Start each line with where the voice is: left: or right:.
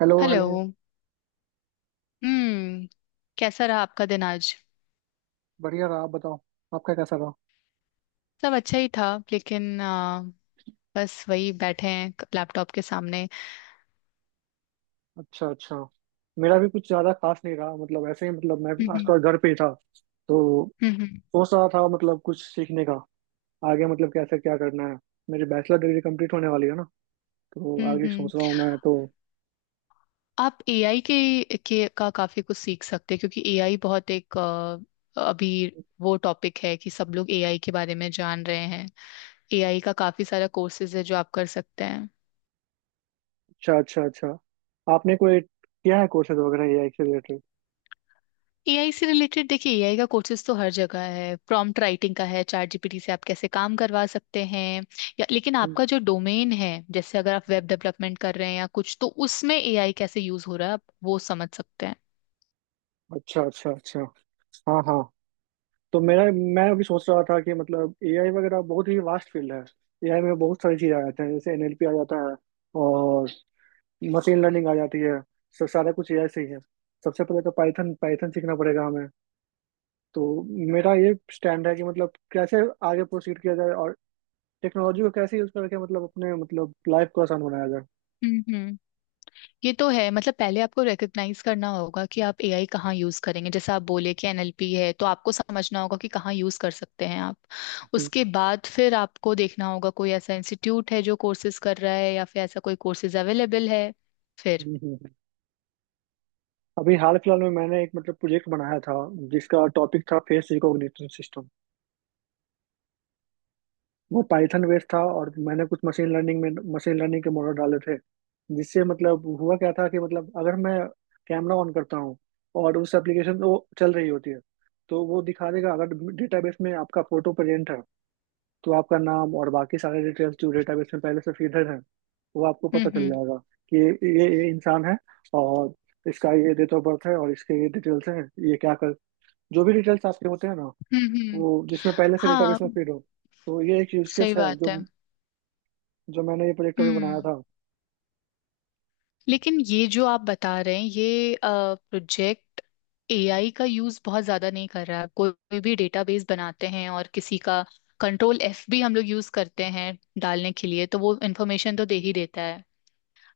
right: Hello,
left: hello.
right: Hello.
left: हम्म। कैसा रहा आपका दिन आज?
right: बढ़िया रहा, आप बताओ, आपका कैसा रहा?
left: सब अच्छा ही था, लेकिन बस वही बैठे हैं लैपटॉप के सामने।
right: अच्छा, अच्छा। मेरा भी कुछ ज्यादा खास नहीं रहा, मतलब ऐसे ही। मतलब मैं आज
left: हम्म।
right: थोड़ा घर पे ही था, तो
left: हम्म। हम्म।
right: सोच रहा था मतलब कुछ सीखने का, आगे मतलब कैसे क्या करना है। मेरी बैचलर डिग्री कंप्लीट होने वाली है ना, तो
left: हम्म।
right: आगे सोच रहा
left: हम्म।
right: हूँ मैं तो।
left: आप एआई के का काफी कुछ सीख सकते हैं, क्योंकि एआई बहुत एक अभी वो टॉपिक है कि सब लोग एआई के बारे में जान रहे हैं। एआई का काफी सारा कोर्सेज है जो आप कर सकते हैं।
right: अच्छा, अच्छा, अच्छा। आपने कोई किया है कोर्सेज वगैरह एआई से रिलेटेड?
left: एआई से रिलेटेड देखिए, एआई का कोर्सेज तो हर जगह है, प्रॉम्प्ट राइटिंग का है, चैट जीपीटी से आप कैसे काम करवा सकते हैं, या लेकिन
right: हम्म,
left: आपका जो डोमेन है, जैसे अगर आप
right: हम्म।
left: वेब डेवलपमेंट कर रहे हैं या कुछ, तो उसमें एआई कैसे यूज हो रहा है आप वो समझ सकते हैं।
right: अच्छा, अच्छा, अच्छा। हाँ, हाँ। तो मेरा मैं अभी सोच रहा था कि मतलब एआई वगैरह बहुत ही वास्ट फील्ड है। एआई में बहुत सारी चीज़ें आ जाती हैं, जैसे एनएलपी आ जाता है और मशीन लर्निंग आ जाती है। सब सारा कुछ एआई से ही है। सबसे पहले तो पाइथन पाइथन सीखना पड़ेगा हमें। तो मेरा ये स्टैंड है कि मतलब कैसे आगे प्रोसीड किया जाए और टेक्नोलॉजी को कैसे यूज करके मतलब अपने मतलब लाइफ को आसान बनाया जाए।
left: हम्म। हम्म। ये तो है, मतलब पहले आपको रिकग्नाइज करना होगा कि आप एआई कहाँ यूज करेंगे। जैसे आप बोले कि एनएलपी है, तो आपको समझना होगा कि कहाँ यूज कर सकते हैं आप।
right: हम्म,
left: उसके बाद फिर आपको देखना होगा कोई ऐसा इंस्टीट्यूट है जो कोर्सेज कर रहा है या फिर ऐसा कोई कोर्सेज अवेलेबल है।
right: हम्म, हम्म। अभी हाल फिलहाल में मैंने एक मतलब प्रोजेक्ट बनाया था, जिसका टॉपिक था फेस रिकॉग्निशन सिस्टम। वो पाइथन बेस्ड था और मैंने कुछ मशीन लर्निंग के मॉडल डाले थे। जिससे मतलब हुआ क्या था कि मतलब अगर मैं कैमरा ऑन करता हूँ और उस एप्लीकेशन वो चल रही होती है, तो वो दिखा देगा अगर डेटाबेस में आपका फोटो प्रेजेंट है, तो आपका नाम और बाकी सारे डिटेल्स जो डेटाबेस में पहले से फीडर हैं वो आपको
left: हम्म।
right: पता चल
left: हम्म।
right: जाएगा कि ये इंसान है और इसका ये डेट ऑफ बर्थ है और इसके ये डिटेल्स हैं। ये क्या कर, जो भी डिटेल्स आपके होते हैं ना,
left: हम्म। हम्म।
right: वो जिसमें पहले से
left: हाँ,
right: डेटाबेस में फीड हो। तो ये एक यूज
left: सही
right: केस है
left: बात
right: जो
left: है।
right: जो मैंने ये प्रोजेक्ट अभी बनाया
left: हम्म।
right: था।
left: लेकिन ये जो आप बता रहे हैं, ये प्रोजेक्ट एआई का यूज बहुत ज्यादा नहीं कर रहा है। कोई भी डेटाबेस बनाते हैं और किसी का कंट्रोल एफ भी हम लोग यूज करते हैं डालने के लिए, तो वो इन्फॉर्मेशन तो दे ही देता है।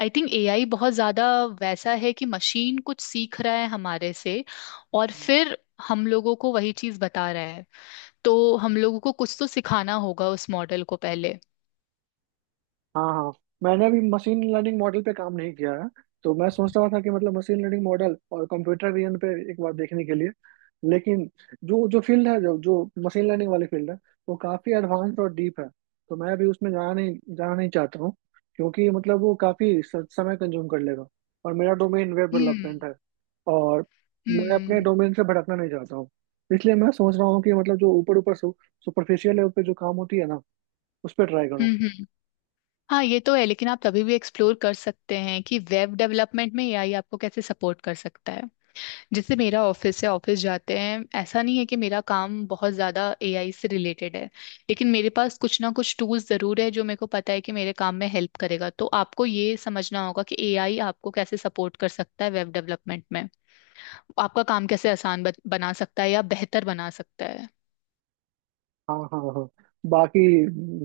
left: आई थिंक एआई बहुत ज्यादा वैसा है कि मशीन कुछ सीख रहा है हमारे से, और
right: हम्म।
left: फिर हम लोगों को वही चीज बता रहा है। तो हम लोगों को कुछ तो सिखाना होगा उस मॉडल को पहले।
right: हाँ, हाँ। मैंने अभी मशीन लर्निंग मॉडल पे काम नहीं किया है, तो मैं सोच रहा था कि मतलब मशीन लर्निंग मॉडल और कंप्यूटर विजन पे एक बार देखने के लिए। लेकिन जो जो फील्ड है, जो जो मशीन लर्निंग वाली फील्ड है, वो काफ़ी एडवांस और डीप है। तो मैं अभी उसमें जाना नहीं चाहता हूँ, क्योंकि मतलब वो काफ़ी समय कंज्यूम कर लेगा और मेरा डोमेन वेब डेवलपमेंट
left: हम्म।
right: है। और मैं अपने
left: हम्म।
right: डोमेन से भटकना नहीं चाहता हूँ। इसलिए मैं सोच रहा हूँ कि मतलब जो ऊपर ऊपर सुपरफिशियल लेवल पे जो काम होती है ना, उस पर ट्राई करूँ।
left: हम्म। हम्म। हाँ, ये तो है, लेकिन आप तभी भी एक्सप्लोर कर सकते हैं कि वेब डेवलपमेंट में एआई आपको कैसे सपोर्ट कर सकता है। जैसे मेरा ऑफिस है, ऑफिस जाते हैं, ऐसा नहीं है कि मेरा काम बहुत ज्यादा एआई से रिलेटेड है, लेकिन मेरे पास कुछ ना कुछ टूल्स जरूर है जो मेरे को पता है कि मेरे काम में हेल्प करेगा। तो आपको ये समझना होगा कि एआई आपको कैसे सपोर्ट कर सकता है वेब डेवलपमेंट में, आपका काम कैसे आसान बना सकता है या बेहतर बना सकता है।
right: हाँ, हाँ, हाँ। बाकी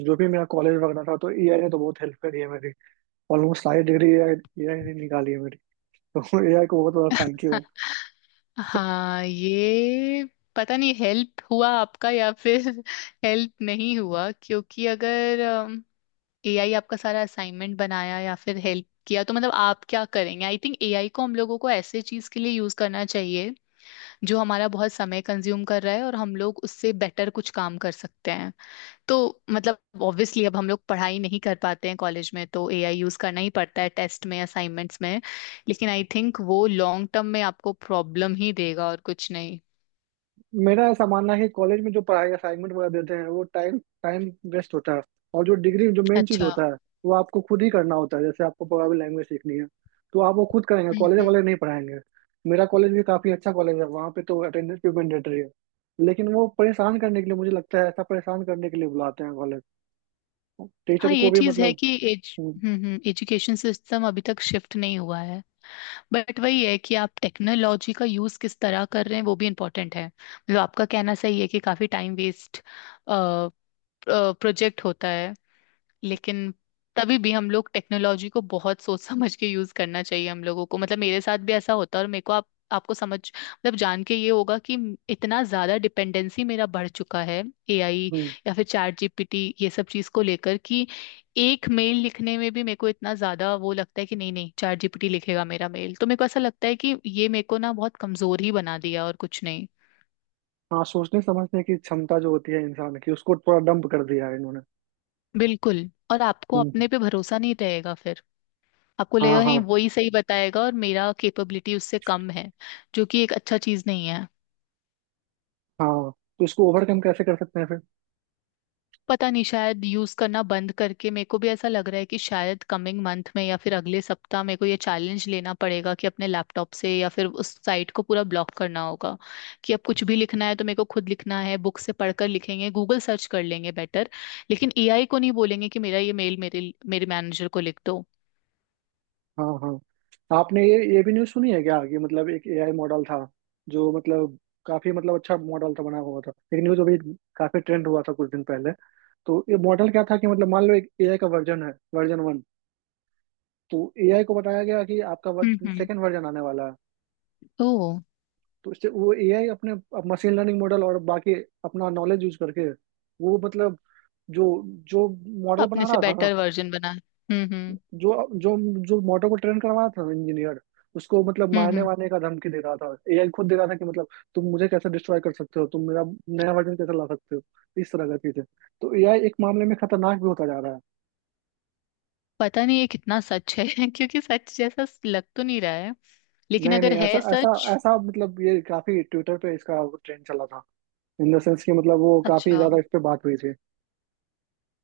right: जो भी मेरा कॉलेज वगैरह था, तो एआई ने तो बहुत हेल्प करी है मेरी। ऑलमोस्ट सारी डिग्री एआई एआई ने निकाली है मेरी तो एआई को बहुत बड़ा थैंक यू।
left: हाँ, ये पता नहीं हेल्प हुआ आपका या फिर हेल्प नहीं हुआ, क्योंकि अगर एआई आपका सारा असाइनमेंट बनाया या फिर हेल्प किया, तो मतलब आप क्या करेंगे। आई थिंक एआई को हम लोगों को ऐसे चीज के लिए यूज करना चाहिए जो हमारा बहुत समय कंज्यूम कर रहा है और हम लोग उससे बेटर कुछ काम कर सकते हैं। तो मतलब ऑब्वियसली अब हम लोग पढ़ाई नहीं कर पाते हैं कॉलेज में, तो एआई यूज करना ही पड़ता है टेस्ट में, असाइनमेंट्स में। लेकिन आई थिंक वो लॉन्ग टर्म में आपको प्रॉब्लम ही देगा और कुछ नहीं।
right: मेरा ऐसा मानना है कि कॉलेज में जो पढ़ाई असाइनमेंट वगैरह देते हैं, वो टाइम टाइम वेस्ट होता है। और जो डिग्री, जो मेन चीज
left: अच्छा।
right: होता है, वो आपको खुद ही करना होता है। जैसे आपको प्रोग्रामिंग लैंग्वेज सीखनी है, तो आप वो खुद करेंगे,
left: हम्म।
right: कॉलेज
left: हम्म।
right: वाले नहीं पढ़ाएंगे। मेरा कॉलेज भी काफी अच्छा कॉलेज है, वहाँ पे तो अटेंडेंस भी मैंडेटरी है। लेकिन वो परेशान करने के लिए, मुझे लगता है ऐसा परेशान करने के लिए बुलाते हैं कॉलेज,
left: हाँ,
right: टीचर को
left: ये
right: भी
left: चीज है
right: मतलब।
left: कि एज
right: हम्म,
left: एजुकेशन सिस्टम अभी तक शिफ्ट नहीं हुआ है। बट वही है कि आप टेक्नोलॉजी का यूज किस तरह कर रहे हैं वो भी इम्पोर्टेंट है। मतलब आपका कहना सही है कि काफी टाइम वेस्ट प्रोजेक्ट होता है, लेकिन तभी भी हम लोग टेक्नोलॉजी को बहुत सोच समझ के यूज करना चाहिए हम लोगों को। मतलब मेरे साथ भी ऐसा होता है, और मेरे को आप आपको समझ मतलब जान के ये होगा कि इतना ज्यादा डिपेंडेंसी मेरा बढ़ चुका है एआई
right: हम्म।
left: या फिर चैट जीपीटी, ये सब चीज को लेकर, कि एक मेल लिखने में भी मेरे को इतना ज्यादा वो लगता है कि नहीं, नहीं, चैट जीपीटी लिखेगा मेरा मेल। तो मेरे को ऐसा लगता है कि ये मेरे को ना बहुत कमजोर ही बना दिया, और कुछ नहीं।
right: हाँ, सोचने समझने की क्षमता जो होती है इंसान की, उसको थोड़ा डंप कर दिया है इन्होंने।
left: बिल्कुल। और आपको
right: हम्म।
left: अपने पे भरोसा नहीं रहेगा फिर। आपको
right: हाँ,
left: लगेगा
right: हाँ,
left: नहीं, वही सही बताएगा और मेरा कैपेबिलिटी उससे कम है, जो कि एक अच्छा चीज नहीं है।
right: हाँ। तो इसको ओवरकम कैसे कर सकते हैं फिर?
left: पता नहीं, शायद यूज करना बंद करके। मेरे को भी ऐसा लग रहा है कि शायद कमिंग मंथ में या फिर अगले सप्ताह मेरे को ये चैलेंज लेना पड़ेगा कि अपने लैपटॉप से या फिर उस साइट को पूरा ब्लॉक करना होगा, कि अब कुछ भी लिखना है तो मेरे को खुद लिखना है। बुक से पढ़कर लिखेंगे, गूगल सर्च कर लेंगे बेटर। लेकिन एआई को नहीं बोलेंगे कि मेरा ये मेल मेरे मेरे मैनेजर को लिख दो।
right: हाँ, हाँ। आपने ये भी न्यूज़ सुनी है क्या कि मतलब एक एआई मॉडल था, जो मतलब काफी मतलब अच्छा मॉडल था बना हुआ था। एक न्यूज़ अभी काफी ट्रेंड हुआ था कुछ दिन पहले। तो ये मॉडल क्या था कि मतलब मान लो एक एआई का वर्जन है, वर्जन 1। तो एआई को बताया गया कि आपका
left: हम्म। हम्म।
right: सेकंड वर्जन आने वाला है।
left: तो
right: तो उससे वो एआई अपने मशीन लर्निंग मॉडल और बाकी अपना नॉलेज यूज करके, वो मतलब जो जो मॉडल
left: अपने
right: बना
left: से
right: रहा था ना,
left: बेटर वर्जन बना। हम्म। हम्म।
right: जो जो जो मॉडल को ट्रेन करवा रहा था इंजीनियर, उसको मतलब
left: हम्म।
right: मारने
left: हम्म।
right: वारने का धमकी दे रहा था। एआई खुद दे रहा था कि मतलब तुम मुझे कैसे डिस्ट्रॉय कर सकते हो, तुम मेरा नया वर्जन कैसे ला सकते हो, इस तरह का चीजें। तो एआई एक मामले में खतरनाक भी होता जा रहा है।
left: पता नहीं ये कितना सच है, क्योंकि सच जैसा लग तो नहीं रहा है, लेकिन
right: नहीं,
left: अगर
right: नहीं। ऐसा
left: है
right: ऐसा
left: सच।
right: ऐसा मतलब, ये काफी ट्विटर पे इसका ट्रेंड चला था। इन द सेंस कि मतलब वो काफी
left: अच्छा।
right: ज्यादा इस पे बात हुई थी।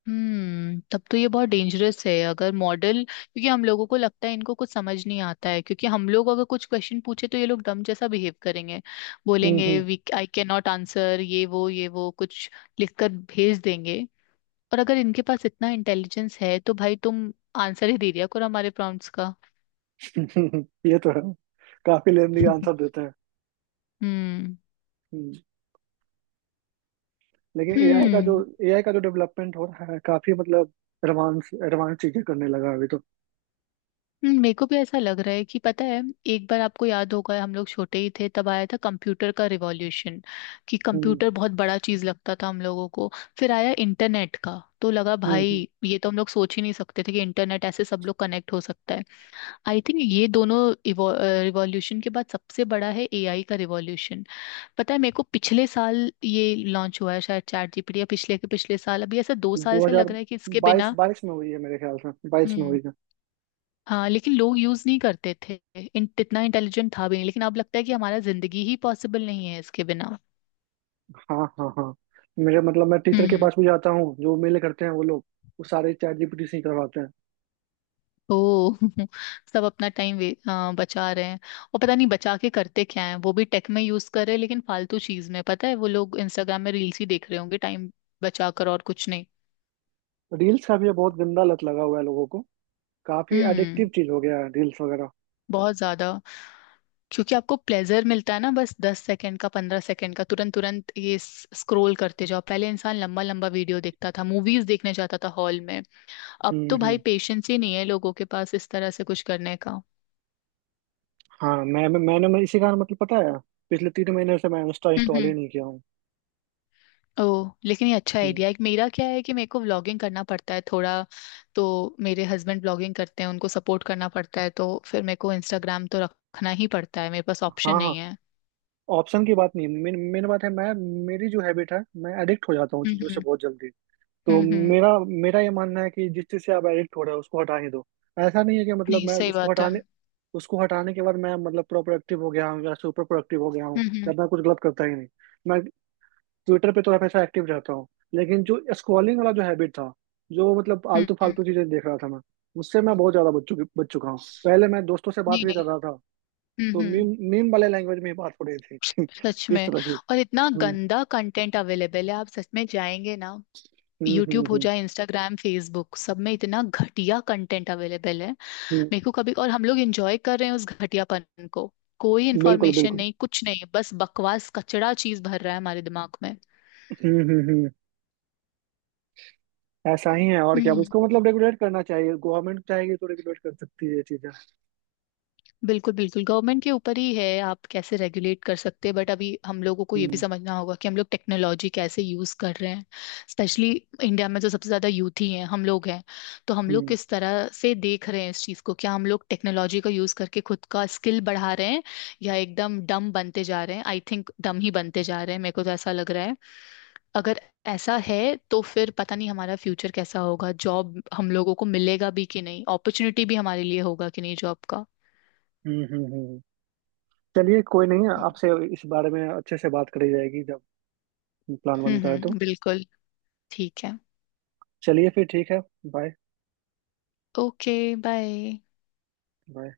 left: हम्म। तब तो ये बहुत डेंजरस है अगर मॉडल, क्योंकि हम लोगों को लगता है इनको कुछ समझ नहीं आता है। क्योंकि हम लोग अगर कुछ क्वेश्चन पूछे तो ये लोग डम जैसा बिहेव करेंगे,
right: हम्म,
left: बोलेंगे
right: हम्म।
left: We I cannot answer, ये वो कुछ लिखकर भेज देंगे। और अगर इनके पास इतना इंटेलिजेंस है, तो भाई तुम आंसर ही दे दिया करो हमारे प्रॉम्प्ट्स का।
right: ये तो है, काफी लेंदी आंसर देते हैं।
left: हम्म।
right: हम्म। लेकिन एआई का जो,
left: हम्म।
right: एआई का जो डेवलपमेंट हो रहा है, काफी मतलब एडवांस एडवांस चीजें करने लगा है अभी तो।
left: मेरे को भी ऐसा लग रहा है कि पता है, एक बार आपको याद होगा हम लोग छोटे ही थे तब आया था कंप्यूटर का रिवॉल्यूशन, कि
right: हम्म,
left: कंप्यूटर बहुत बड़ा चीज लगता था हम लोगों को। फिर आया इंटरनेट का, तो लगा
right: हम्म,
left: भाई ये तो हम लोग सोच ही नहीं सकते थे कि इंटरनेट ऐसे सब लोग कनेक्ट हो सकता है। आई थिंक ये दोनों रिवॉल्यूशन के बाद सबसे बड़ा है एआई का रिवॉल्यूशन। पता है मेरे को, पिछले साल ये लॉन्च हुआ है शायद चैट जीपीटी, या पिछले के पिछले साल। अभी ऐसा 2 साल
right: दो
left: से
right: हजार
left: लग रहा है कि इसके
right: बाईस
left: बिना।
right: बाईस में हुई है मेरे ख्याल से, 2022 में
left: हम्म,
right: हुई है।
left: हाँ लेकिन लोग यूज नहीं करते थे, इतना इंटेलिजेंट था भी नहीं, लेकिन अब लगता है कि हमारा जिंदगी ही पॉसिबल नहीं है इसके बिना।
right: हाँ, हाँ, हाँ। मेरे मतलब मैं टीचर के
left: हम्म।
right: पास भी जाता हूँ, जो मेले करते हैं वो लोग। वो सारे चैट जीपीटी से ही करवाते हैं।
left: ओ, सब अपना टाइम बचा रहे हैं। और पता नहीं बचा के करते क्या है, वो भी टेक में यूज कर रहे हैं, लेकिन फालतू चीज में। पता है वो लोग इंस्टाग्राम में रील्स ही देख रहे होंगे, टाइम बचा कर और कुछ नहीं।
right: रील्स का भी ये बहुत गंदा लत लगा हुआ है लोगों को। काफी एडिक्टिव
left: हम्म।
right: चीज हो गया है रील्स वगैरह।
left: बहुत ज्यादा, क्योंकि आपको प्लेजर मिलता है ना, बस 10 सेकंड का, 15 सेकंड का, तुरंत तुरंत ये स्क्रोल करते जाओ। पहले इंसान लंबा लंबा वीडियो देखता था, मूवीज देखने जाता था हॉल में। अब
right: हम्म,
left: तो भाई
right: हम्म।
left: पेशेंस ही नहीं है लोगों के पास इस तरह से कुछ करने का।
right: हाँ, मैं- मैंने मैं इसी कारण, मतलब पता है, पिछले 3 महीने से मैं इंस्टा
left: हम्म।
right: इंस्टॉल ही
left: हम्म।
right: नहीं किया हूँ।
left: ओह, लेकिन ये अच्छा
right: हम्म।
left: आइडिया है। मेरा क्या है कि मेरे को व्लॉगिंग करना पड़ता है थोड़ा, तो मेरे हस्बैंड व्लॉगिंग करते हैं, उनको सपोर्ट करना पड़ता है, तो फिर मेरे को इंस्टाग्राम तो रखना ही पड़ता है, मेरे पास ऑप्शन
right: हाँ, हाँ।
left: नहीं है।
right: ऑप्शन की बात नहीं, मेन मेन बात है। मैं मेरी जो हैबिट है, मैं एडिक्ट हो जाता हूँ
left: हम्म।
right: चीज़ों से
left: हम्म।
right: बहुत जल्दी। तो
left: हम्म। हम्म।
right: मेरा मेरा ये मानना है कि जिस चीज़ से आप एडिक्ट हो रहे हो उसको हटा ही दो। ऐसा नहीं है कि मतलब
left: नहीं,
right: मैं
left: सही
right: उसको
left: बात है।
right: हटाने उसको हटाने के बाद मैं मतलब प्रोडक्टिव हो गया हूँ या सुपर प्रोडक्टिव हो गया हूँ
left: हम्म। हम्म।
right: या मैं कुछ गलत करता ही नहीं। मैं ट्विटर पे तो हमेशा एक्टिव रहता हूँ। लेकिन जो स्क्रॉलिंग वाला जो हैबिट था, जो मतलब
left: हम्म।
right: आलतू
left: हम्म।
right: फालतू चीजें देख रहा था मैं, उससे मैं बहुत ज्यादा बच चुका हूँ। पहले मैं दोस्तों से बात
left: नहीं,
right: भी कर
left: नहीं।
right: रहा था
left: हम्म।
right: तो
left: हम्म।
right: मीम मीम वाले लैंग्वेज में ही बात हो रही थी
left: सच
right: इस
left: में,
right: तरह की।
left: और इतना
right: हम्म,
left: गंदा कंटेंट अवेलेबल है, आप सच में जाएंगे ना।
right: हम्म, हम्म।
left: यूट्यूब हो
right: हम्म,
left: जाए, इंस्टाग्राम, फेसबुक, सब में इतना घटिया कंटेंट अवेलेबल है
right: हम्म।
left: मेरे को कभी, और हम लोग एंजॉय कर रहे हैं उस घटियापन को। कोई
right: बिल्कुल,
left: इन्फॉर्मेशन
right: बिल्कुल।
left: नहीं, कुछ नहीं, बस बकवास, कचड़ा चीज भर रहा है हमारे दिमाग में।
right: हम्म, हम्म, हम्म। ऐसा ही है। और क्या
left: हम्म।
right: उसको मतलब रेगुलेट करना चाहिए, गवर्नमेंट चाहेगी तो रेगुलेट कर सकती है ये चीजें।
left: बिल्कुल, बिल्कुल। गवर्नमेंट के ऊपर ही है आप कैसे रेगुलेट कर सकते हैं, बट अभी हम लोगों को ये भी
right: हम्म,
left: समझना होगा कि हम लोग टेक्नोलॉजी कैसे यूज कर रहे हैं। स्पेशली इंडिया में तो सबसे ज्यादा यूथ ही है हम लोग हैं, तो हम लोग
right: हम्म,
left: किस तरह से देख रहे हैं इस चीज को, क्या हम लोग टेक्नोलॉजी का यूज करके खुद का स्किल बढ़ा रहे हैं, या एकदम डम बनते जा रहे हैं। आई थिंक डम ही बनते जा रहे हैं, मेरे को तो ऐसा लग रहा है। अगर ऐसा है तो फिर पता नहीं हमारा फ्यूचर कैसा होगा, जॉब हम लोगों को मिलेगा भी कि नहीं, अपॉर्चुनिटी भी हमारे लिए होगा कि नहीं जॉब का।
right: हम्म। हम्म, चलिए, कोई नहीं, आपसे इस बारे में अच्छे से बात करी जाएगी जब प्लान
left: हम्म।
right: बनता है तो।
left: हम्म। बिल्कुल। ठीक है।
right: चलिए फिर, ठीक है। बाय।
left: ओके। बाय।
right: बाय।